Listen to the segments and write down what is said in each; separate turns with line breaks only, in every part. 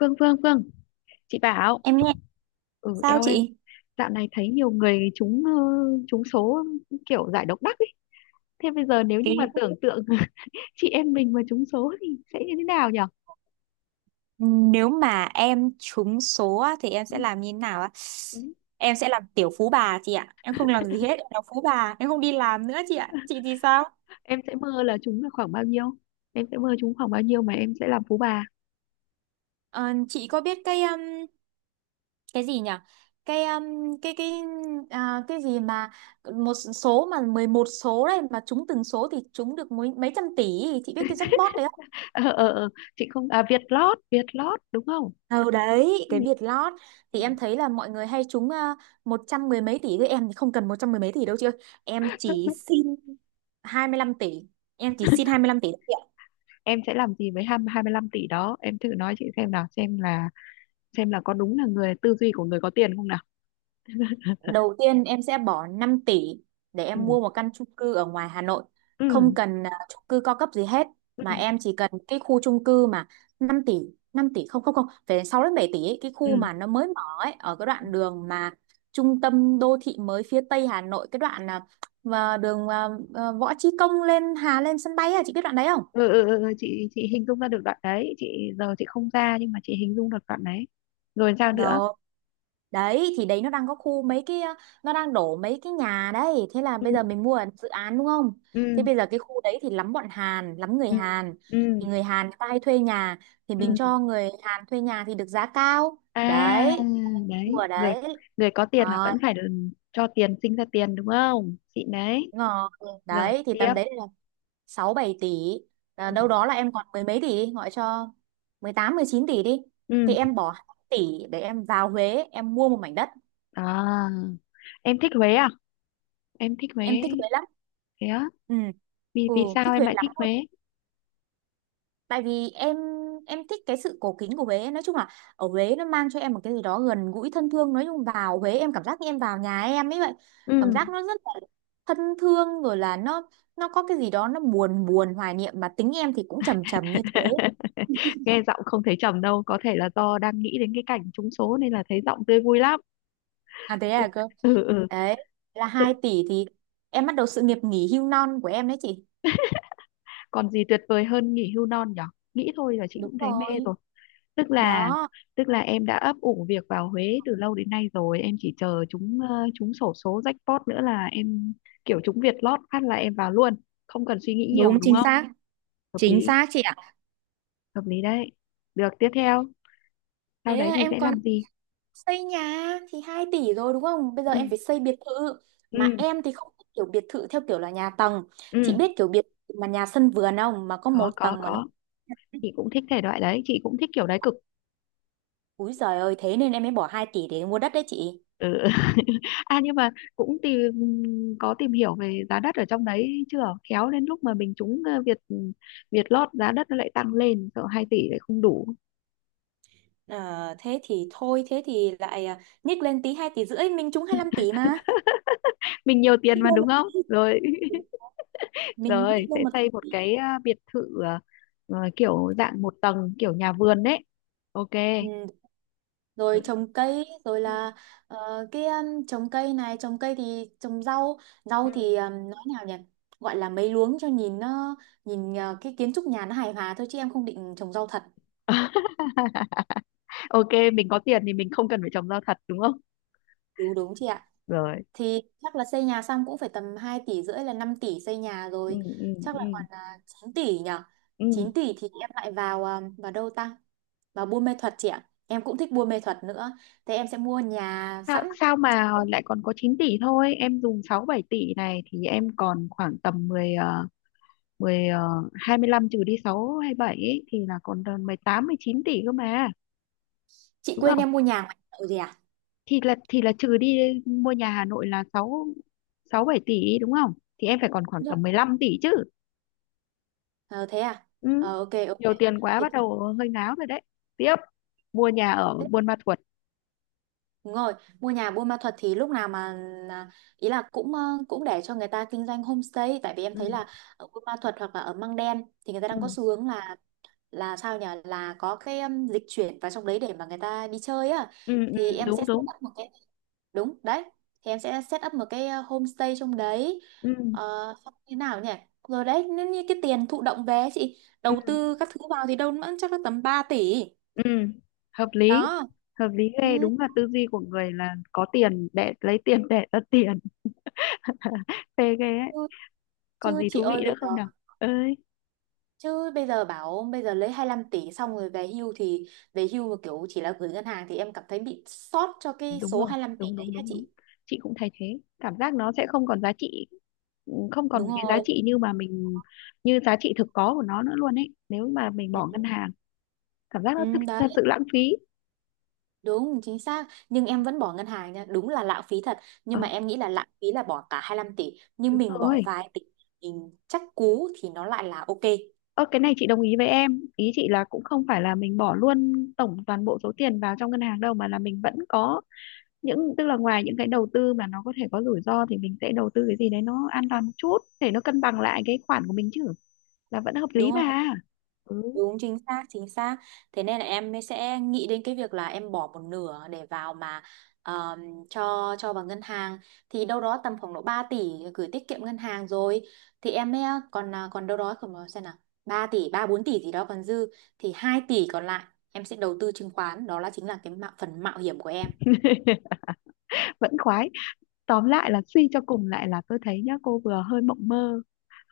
Phương Phương Phương, chị bảo.
Em nghe
Ừ,
sao
eo ơi,
chị?
dạo này thấy nhiều người trúng trúng số, kiểu giải độc đắc ấy. Thế bây giờ nếu như mà
Cái
tưởng tượng chị em mình mà trúng số thì sẽ như thế nào nhở?
Nếu mà em trúng số á, thì em
Ừ,
sẽ làm như thế nào á?
ừ.
Em sẽ làm tiểu phú bà chị ạ. Em không làm gì hết, em làm phú bà, em không đi làm nữa chị ạ. Chị thì sao?
Em sẽ mơ là trúng là khoảng bao nhiêu, em sẽ mơ trúng khoảng bao nhiêu mà em sẽ làm phú bà.
Ờ, chị có biết cái gì nhỉ? Cái um, cái à, cái gì mà một số mà 11 số đấy mà trúng từng số thì trúng được mấy mấy trăm tỷ, chị biết cái jackpot đấy không?
Ờ ờ ờ, chị không à? Việt Lót, Việt Lót đúng không?
Ừ đấy,
Ừ.
cái Việt Lót thì em thấy là mọi người hay trúng một trăm mười mấy tỷ, với em thì không cần một trăm mười mấy tỷ đâu chị ơi. Em chỉ xin 25 tỷ. Em chỉ xin 25 tỷ.
Em sẽ làm gì với hai, hai mươi 25 tỷ đó, em thử nói chị xem nào, xem là có đúng là người tư duy của người có tiền không nào.
Đầu tiên em sẽ bỏ 5 tỷ để em
Ừ,
mua một căn chung cư ở ngoài Hà Nội. Không
ừ,
cần à, chung cư cao cấp gì hết mà
ừ,
em chỉ cần cái khu chung cư mà 5 tỷ, 5 tỷ không không không, phải 6 đến 7 tỷ ấy, cái khu
ừ.
mà nó mới mở ấy, ở cái đoạn đường mà trung tâm đô thị mới phía Tây Hà Nội, cái đoạn à, mà đường à, à, Võ Chí Công lên Hà lên sân bay, à, chị biết đoạn đấy không?
Ừ, ừ, ừ, ừ, chị hình dung ra được đoạn đấy, chị giờ chị không ra nhưng mà chị hình dung được đoạn đấy. Rồi sao nữa?
Đâu. Đấy thì đấy nó đang có khu mấy nó đang đổ mấy cái nhà đấy, thế là
Ừ,
bây giờ mình mua ở dự án đúng không? Thế
ừ,
bây giờ cái khu đấy thì lắm bọn Hàn, lắm người
ừ,
Hàn.
ừ,
Thì người Hàn người ta hay thuê nhà, thì
ừ.
mình cho người Hàn thuê nhà thì được giá cao.
À
Đấy, mua
đấy,
ở
người
đấy.
người có tiền là
Rồi,
vẫn phải được, cho tiền sinh ra tiền đúng không chị? Đấy,
đúng.
rồi
Đấy thì
tiếp.
tầm đấy là 6 7 tỷ. À, đâu
Ừ,
đó là em còn mười mấy tỷ đi, gọi cho mười tám mười chín tỷ đi. Thì
ừ.
em bỏ 2 tỷ để em vào Huế, em mua một mảnh đất.
À, em thích Huế à? Em thích Huế?
Em thích Huế lắm,
Thế á?
ừ
Vì
ừ,
vì sao
thích
em
Huế
lại
lắm
thích
luôn.
Huế?
Tại vì em thích cái sự cổ kính của Huế, nói chung là ở Huế nó mang cho em một cái gì đó gần gũi thân thương, nói chung vào Huế em cảm giác như em vào nhà em ấy vậy.
Ừ.
Cảm giác nó rất là thân thương, rồi là nó có cái gì đó nó buồn buồn hoài niệm mà tính em thì cũng trầm trầm như thế.
Nghe giọng không thấy trầm đâu, có thể là do đang nghĩ đến cái cảnh trúng số nên là thấy giọng tươi vui lắm.
À thế à cơ.
Ừ, ừ.
Đấy là
Tự-
2 tỷ thì em bắt đầu sự nghiệp nghỉ hưu non của em đấy chị.
còn gì tuyệt vời hơn nghỉ hưu non nhở, nghĩ thôi là chị
Đúng
cũng thấy mê
rồi,
rồi. Tức là
đó,
tức là em đã ấp ủ việc vào Huế từ lâu đến nay rồi, em chỉ chờ chúng chúng xổ số jackpot nữa là em kiểu chúng Việt lót phát là em vào luôn, không cần suy nghĩ nhiều
đúng
đúng
chính
không?
xác,
Hợp
chính
lý,
xác chị.
hợp lý đấy. Được, tiếp theo sau
Thế
đấy
là
thì
em
sẽ
còn
làm gì?
xây nhà thì 2 tỷ rồi đúng không? Bây giờ
Ừ,
em phải xây biệt thự. Mà
ừ,
em thì không thích kiểu biệt thự theo kiểu là nhà tầng. Chị biết kiểu biệt thự mà nhà sân vườn không? Mà có một
có
tầng mà nó...
có chị cũng thích thể loại đấy, chị cũng thích kiểu đấy cực.
Úi giời ơi, thế nên em mới bỏ 2 tỷ để mua đất đấy chị.
Ừ. À nhưng mà cũng tìm, có tìm hiểu về giá đất ở trong đấy chưa? Khéo đến lúc mà mình trúng Việt Việt lót, giá đất nó lại tăng lên, sợ 2 tỷ lại không đủ.
Ờ, thế thì thôi, thế thì lại à, nhích lên tí 2 tỷ rưỡi, mình trúng hai lăm tỷ mà.
Mình nhiều tiền
Nhích
mà
lên
đúng
một
không?
tí.
Rồi,
Mình
rồi
nhích lên
sẽ
một
xây
tỷ.
một cái biệt thự, kiểu dạng một tầng, kiểu nhà vườn đấy. Ok.
Ừ, rồi trồng cây, rồi
Ừ.
là ờ, cái trồng cây này, trồng cây thì trồng rau, rau
Ừ.
thì nói nào nhỉ, gọi là mấy luống cho nhìn nó nhìn ờ, cái kiến trúc nhà nó hài hòa thôi chứ em không định trồng rau thật.
Ừ. Ok, mình có tiền thì mình không cần phải trồng rau thật đúng không?
Đúng đúng chị ạ.
Rồi.
Thì chắc là xây nhà xong cũng phải tầm 2 tỷ rưỡi, là 5 tỷ xây nhà
Ừ
rồi.
ừ.
Chắc là
Ừ.
còn 9 tỷ nhỉ.
Ừ.
Chín tỷ thì em lại vào ờ, vào đâu ta, vào buôn mê thuật chị ạ, em cũng thích buôn mê thuật nữa. Thế em sẽ mua nhà
Sao
sẵn.
sao mà lại còn có 9 tỷ thôi, em dùng 6 7 tỷ này thì em còn khoảng tầm 10 25 trừ đi 6 hay 7 ấy, thì là còn tầm 18 19 tỷ cơ mà,
Chị
đúng
quên
không?
em mua nhà ngoài chợ gì.
Thì là thì là trừ đi, mua nhà Hà Nội là 6 6 7 tỷ đúng không, thì em phải còn khoảng tầm mười
À.
lăm tỷ chứ.
Ờ thế à?
Ừ.
Ờ ok ok.
Nhiều tiền quá
Thì
bắt đầu hơi ngáo rồi đấy. Tiếp, mua nhà ở
tiếp-
Buôn Ma Thuột.
đúng rồi, mua nhà Buôn Ma Thuột thì lúc nào mà là- ý là cũng ờ, cũng để cho người ta kinh doanh homestay, tại vì em thấy
Ừ.
là ở Buôn Ma Thuột hoặc là ở Măng Đen thì người ta
Ừ.
đang có xu hướng là sao nhỉ? Là có cái dịch chuyển vào trong đấy để mà người ta đi chơi á,
Ừ. Ừ,
thì em
đúng
sẽ set
đúng.
up một cái. Đúng đấy. Thì em sẽ set up một cái homestay trong đấy.
Ừ.
Ờ xong thế nào nhỉ? Rồi đấy, nếu như cái tiền thụ động về ấy chị
Ừ.
đầu tư các thứ vào thì đâu nữa chắc là tầm 3 tỷ.
Ừ, hợp lý,
Đó,
hợp lý ghê,
ừ,
đúng là tư duy của người là có tiền để lấy tiền để ra tiền. Phê ghê ấy,
chứ,
còn
chứ
gì
chị
thú vị
ơi,
nữa
bây giờ
không nào? Ơi,
chứ bây giờ bảo bây giờ lấy hai lăm tỷ xong rồi về hưu thì về hưu mà kiểu chỉ là gửi ngân hàng thì em cảm thấy bị sót cho cái
đúng
số
rồi,
hai lăm tỷ
đúng
đấy
đúng
hả
đúng đúng,
chị.
chị cũng thấy thế, cảm giác nó sẽ không còn giá trị. Ừ, không
Đúng
còn cái giá
rồi,
trị như mà mình như giá trị thực có của nó nữa luôn ấy, nếu mà mình bỏ ngân
ừ,
hàng, cảm giác
ừ,
nó thực,
đấy,
thật sự lãng phí.
đúng chính xác, nhưng em vẫn bỏ ngân hàng nha, đúng là lãng phí thật,
Ờ,
nhưng mà em nghĩ là lãng phí là bỏ cả hai lăm tỷ, nhưng
đúng
mình bỏ
rồi.
vài tỷ mình chắc cú thì nó lại là ok,
Ơ cái này chị đồng ý với em ý, chị là cũng không phải là mình bỏ luôn tổng toàn bộ số tiền vào trong ngân hàng đâu, mà là mình vẫn có những, tức là ngoài những cái đầu tư mà nó có thể có rủi ro thì mình sẽ đầu tư cái gì đấy nó an toàn một chút để nó cân bằng lại cái khoản của mình chứ, là vẫn hợp
đúng
lý
không.
mà. Ừ.
Đúng chính xác, chính xác. Thế nên là em mới sẽ nghĩ đến cái việc là em bỏ một nửa để vào mà ờm, cho vào ngân hàng thì đâu đó tầm khoảng độ 3 tỷ gửi tiết kiệm ngân hàng rồi, thì em mới còn à, còn đâu đó, còn xem nào, 3 tỷ 3 4 tỷ gì đó còn dư, thì 2 tỷ còn lại em sẽ đầu tư chứng khoán, đó là chính là cái mạo, phần mạo hiểm của em.
Vẫn khoái. Tóm lại là suy cho cùng lại là tôi thấy nhá, cô vừa hơi mộng mơ,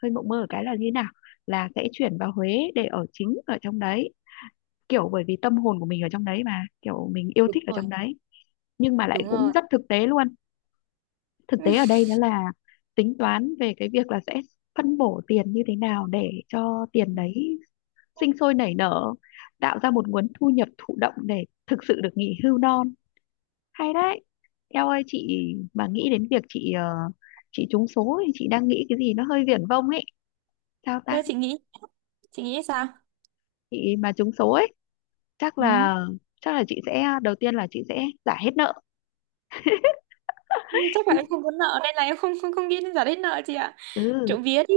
hơi mộng mơ ở cái là như thế nào, là sẽ chuyển vào Huế để ở chính ở trong đấy, kiểu bởi vì tâm hồn của mình ở trong đấy mà, kiểu mình yêu
Đúng
thích ở
rồi,
trong đấy. Nhưng mà lại
đúng
cũng
rồi.
rất thực tế luôn, thực tế ở đây đó là tính toán về cái việc là sẽ phân bổ tiền như thế nào để cho tiền đấy sinh sôi nảy nở, tạo ra một nguồn thu nhập thụ động để thực sự được nghỉ hưu non. Hay đấy. Em ơi, chị mà nghĩ đến việc chị trúng số thì chị đang nghĩ cái gì nó hơi viển vông ấy, sao ta?
Thế chị nghĩ, chị nghĩ sao?
Chị mà trúng số ấy, chắc
Ừ.
là, chắc là chị sẽ, đầu tiên là chị sẽ giải hết nợ.
Chắc là em không có nợ, nên là em không không không nghĩ đến giải hết nợ chị ạ,
Ừ.
trộm vía đi.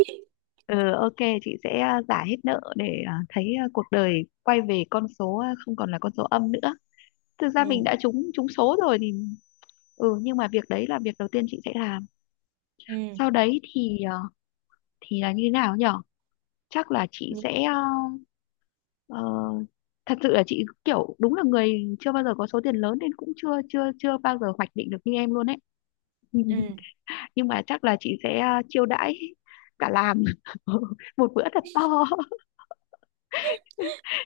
Ừ, ok, chị sẽ à, giả hết nợ để à, thấy à, cuộc đời quay về con số à, không còn là con số âm nữa. Thực ra mình
Ừ
đã trúng trúng số rồi thì ừ, nhưng mà việc đấy là việc đầu tiên chị sẽ làm.
ừ.
Sau đấy thì à, thì là như thế nào nhở? Chắc là chị
Nhị-
sẽ à, ờ, thật sự là chị kiểu đúng là người chưa bao giờ có số tiền lớn nên cũng chưa chưa chưa bao giờ hoạch định được như em luôn ấy.
ừ.
Nhưng mà chắc là chị sẽ à, chiêu đãi cả làm một bữa thật to.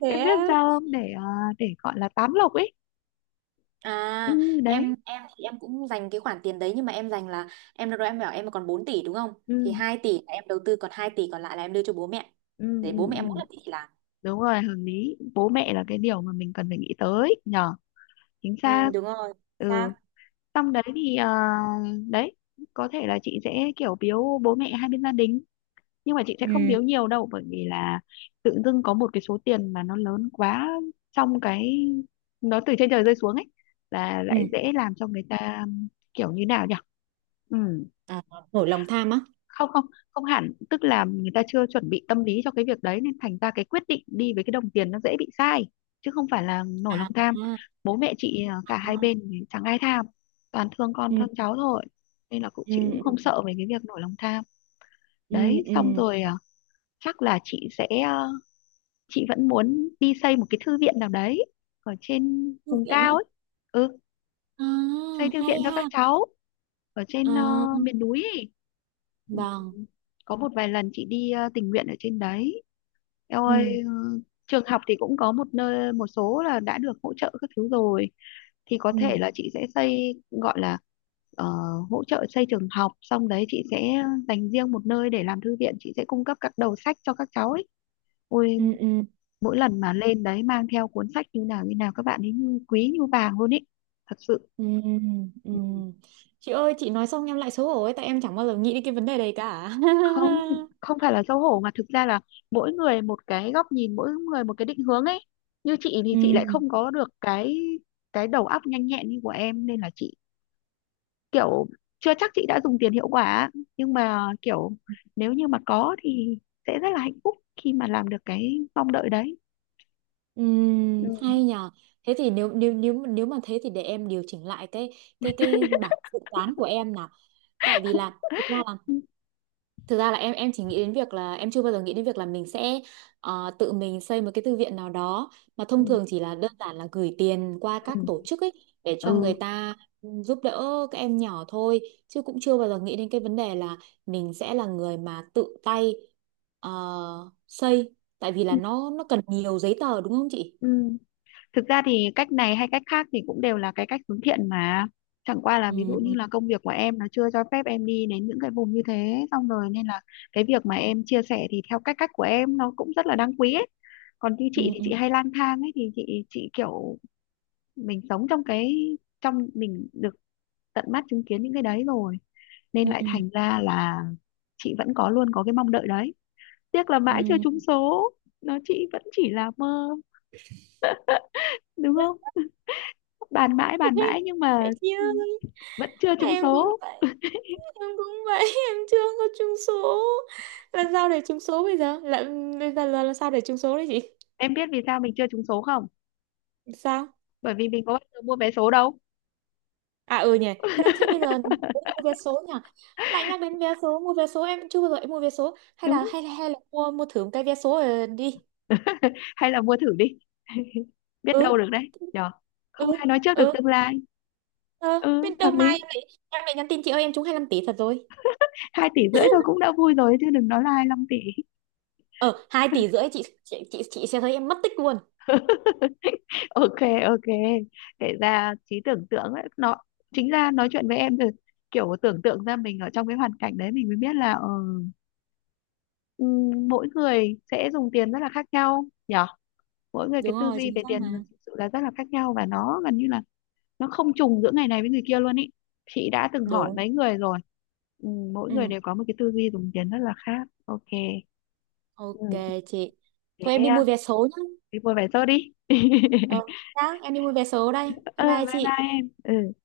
Thế
Em biết
á.
sao không, để để gọi là tám lộc ấy.
À,
Ừ, đấy.
em thì em cũng dành cái khoản tiền đấy, nhưng mà em dành là em lúc đó em bảo em còn 4 tỷ đúng không?
Ừ,
Thì 2 tỷ là em đầu tư, còn 2 tỷ còn lại là em đưa cho bố mẹ.
ừ,
Để bố
ừ,
mẹ em mỗi
ừ.
lần đi thì làm.
Đúng rồi, hợp lý, bố mẹ là cái điều mà mình cần phải nghĩ tới nhờ, chính
Ừ,
xác.
đúng rồi, xác,
Ừ. Xong đấy thì đấy, có thể là chị sẽ kiểu biếu bố mẹ hai bên gia đình, nhưng mà chị sẽ không
ừ
biếu nhiều đâu, bởi vì là tự dưng có một cái số tiền mà nó lớn quá, trong cái, nó từ trên trời rơi xuống ấy, là
ừ,
lại dễ làm cho người ta kiểu như nào nhỉ. Ừ,
à, nổi lòng tham á.
không, không, không hẳn, tức là người ta chưa chuẩn bị tâm lý cho cái việc đấy, nên thành ra cái quyết định đi với cái đồng tiền nó dễ bị sai, chứ không phải là nổi lòng tham.
À,
Bố mẹ chị à, cả hai bên thì chẳng ai tham, toàn thương con
ừ
thương cháu thôi, nên là cũng chị cũng không
ừ
sợ về cái việc nổi lòng tham.
ừ
Đấy,
ừ.
xong rồi à, chắc là chị sẽ à, chị vẫn muốn đi xây một cái thư viện nào đấy ở trên
Thư
vùng
viện
cao
á.
ấy. Ừ,
À,
xây thư viện
hay
cho các
ha.
cháu ở trên
À,
miền núi ấy. Ừ,
vâng.
có một vài lần chị đi tình nguyện ở trên đấy. Eo
Ừ
ơi, ừ, trường học thì cũng có một nơi, một số là đã được hỗ trợ các thứ rồi, thì có thể
ừ
là chị sẽ xây gọi là ờ, hỗ trợ xây trường học, xong đấy chị sẽ dành riêng một nơi để làm thư viện, chị sẽ cung cấp các đầu sách cho các cháu ấy. Ôi,
ừ ừ.
mỗi lần mà lên đấy mang theo cuốn sách như nào các bạn ấy như quý như vàng luôn ấy, thật sự.
Ừ, ừ. Chị ơi chị nói xong em lại xấu hổ ấy, tại em chẳng bao giờ nghĩ đến cái vấn đề đấy cả.
Không, không phải là xấu hổ, mà thực ra là mỗi người một cái góc nhìn, mỗi người một cái định hướng ấy. Như chị thì chị lại
Ừ,
không có được cái đầu óc nhanh nhẹn như của em, nên là chị kiểu chưa chắc chị đã dùng tiền hiệu quả, nhưng mà kiểu nếu như mà có thì sẽ rất là hạnh phúc khi mà làm được cái mong đợi đấy.
ừ,
Ừ,
hay nhờ. Thế thì nếu nếu nếu nếu mà thế thì để em điều chỉnh lại cái cái bảng dự toán của em nào, tại vì là thực ra là.
ừ,
Thực ra là em chỉ nghĩ đến việc là em chưa bao giờ nghĩ đến việc là mình sẽ ờ, tự mình xây một cái thư viện nào đó, mà
ừ,
thông thường chỉ là đơn giản là gửi tiền qua các tổ chức ấy để cho người
ừ.
ta giúp đỡ các em nhỏ thôi, chứ cũng chưa bao giờ nghĩ đến cái vấn đề là mình sẽ là người mà tự tay ờ, xây, tại vì là
Ừ,
nó cần nhiều giấy tờ đúng không chị?
ừ. Thực ra thì cách này hay cách khác thì cũng đều là cái cách hướng thiện mà, chẳng qua là ví dụ như
Ừ
là công việc của em nó chưa cho phép em đi đến những cái vùng như thế xong rồi, nên là cái việc mà em chia sẻ thì theo cách cách của em nó cũng rất là đáng quý ấy. Còn như
ừ
chị thì chị
ừ
hay lang thang ấy, thì chị kiểu mình sống trong cái, trong mình được tận mắt chứng kiến những cái đấy rồi, nên
ừ
lại
ừ
thành ra là chị vẫn có, luôn có cái mong đợi đấy. Tiếc là mãi chưa trúng
ừ
số, nó chị vẫn chỉ là mơ, đúng không? Bàn mãi bàn mãi nhưng mà
vậy chứ.
ừ, vẫn chưa trúng
Em cũng
số.
vậy, em cũng vậy. Em chưa có chung số. Là sao bây giờ, là sao để trúng số đấy chị?
Em biết vì sao mình chưa trúng số không?
Sao?
Bởi vì mình có bao giờ mua vé số đâu.
À ừ nhỉ. Thế thế bây giờ mua vé số nhỉ, lại nhắc đến vé số, mua vé số, em chưa bao giờ em mua vé số, hay là
Đúng.
hay hay là mua, mua thử một cái vé số rồi đi.
Hay là mua thử đi. Biết
Ừ
đâu được đấy nhở,
ừ
không ai nói trước được
ừ
tương lai.
ờ,
Ừ,
bên
hợp
đầu
lý.
mai em lại, em lại nhắn tin chị ơi em trúng 25 tỷ thật rồi.
Hai tỷ rưỡi thôi cũng đã vui rồi, chứ đừng nói là hai năm tỷ.
Ờ hai tỷ rưỡi, chị chị sẽ thấy em mất tích luôn.
Ok, ok, kể ra trí tưởng tượng ấy, nó, chính ra nói chuyện với em rồi, kiểu tưởng tượng ra mình ở trong cái hoàn cảnh đấy mình mới biết là ừ, mỗi người sẽ dùng tiền rất là khác nhau nhỉ. Mỗi người cái
Đúng
tư
rồi,
duy
chính
về
xác
tiền
mà.
thực sự là rất là khác nhau, và nó gần như là nó không trùng giữa ngày này với người kia luôn ý, chị đã từng hỏi
Đúng.
mấy người rồi. Ừ, mỗi người
Ừ
đều có một cái tư duy dùng tiền rất là khác. Ok. Ừ,
ok chị.
thế
Thôi em đi
à,
mua vé số nhá.
thế vui vẻ thôi đi.
Ờ nhá, em đi mua vé số đây,
Ừ,
bye bye
bye
chị.
bye em, ừ.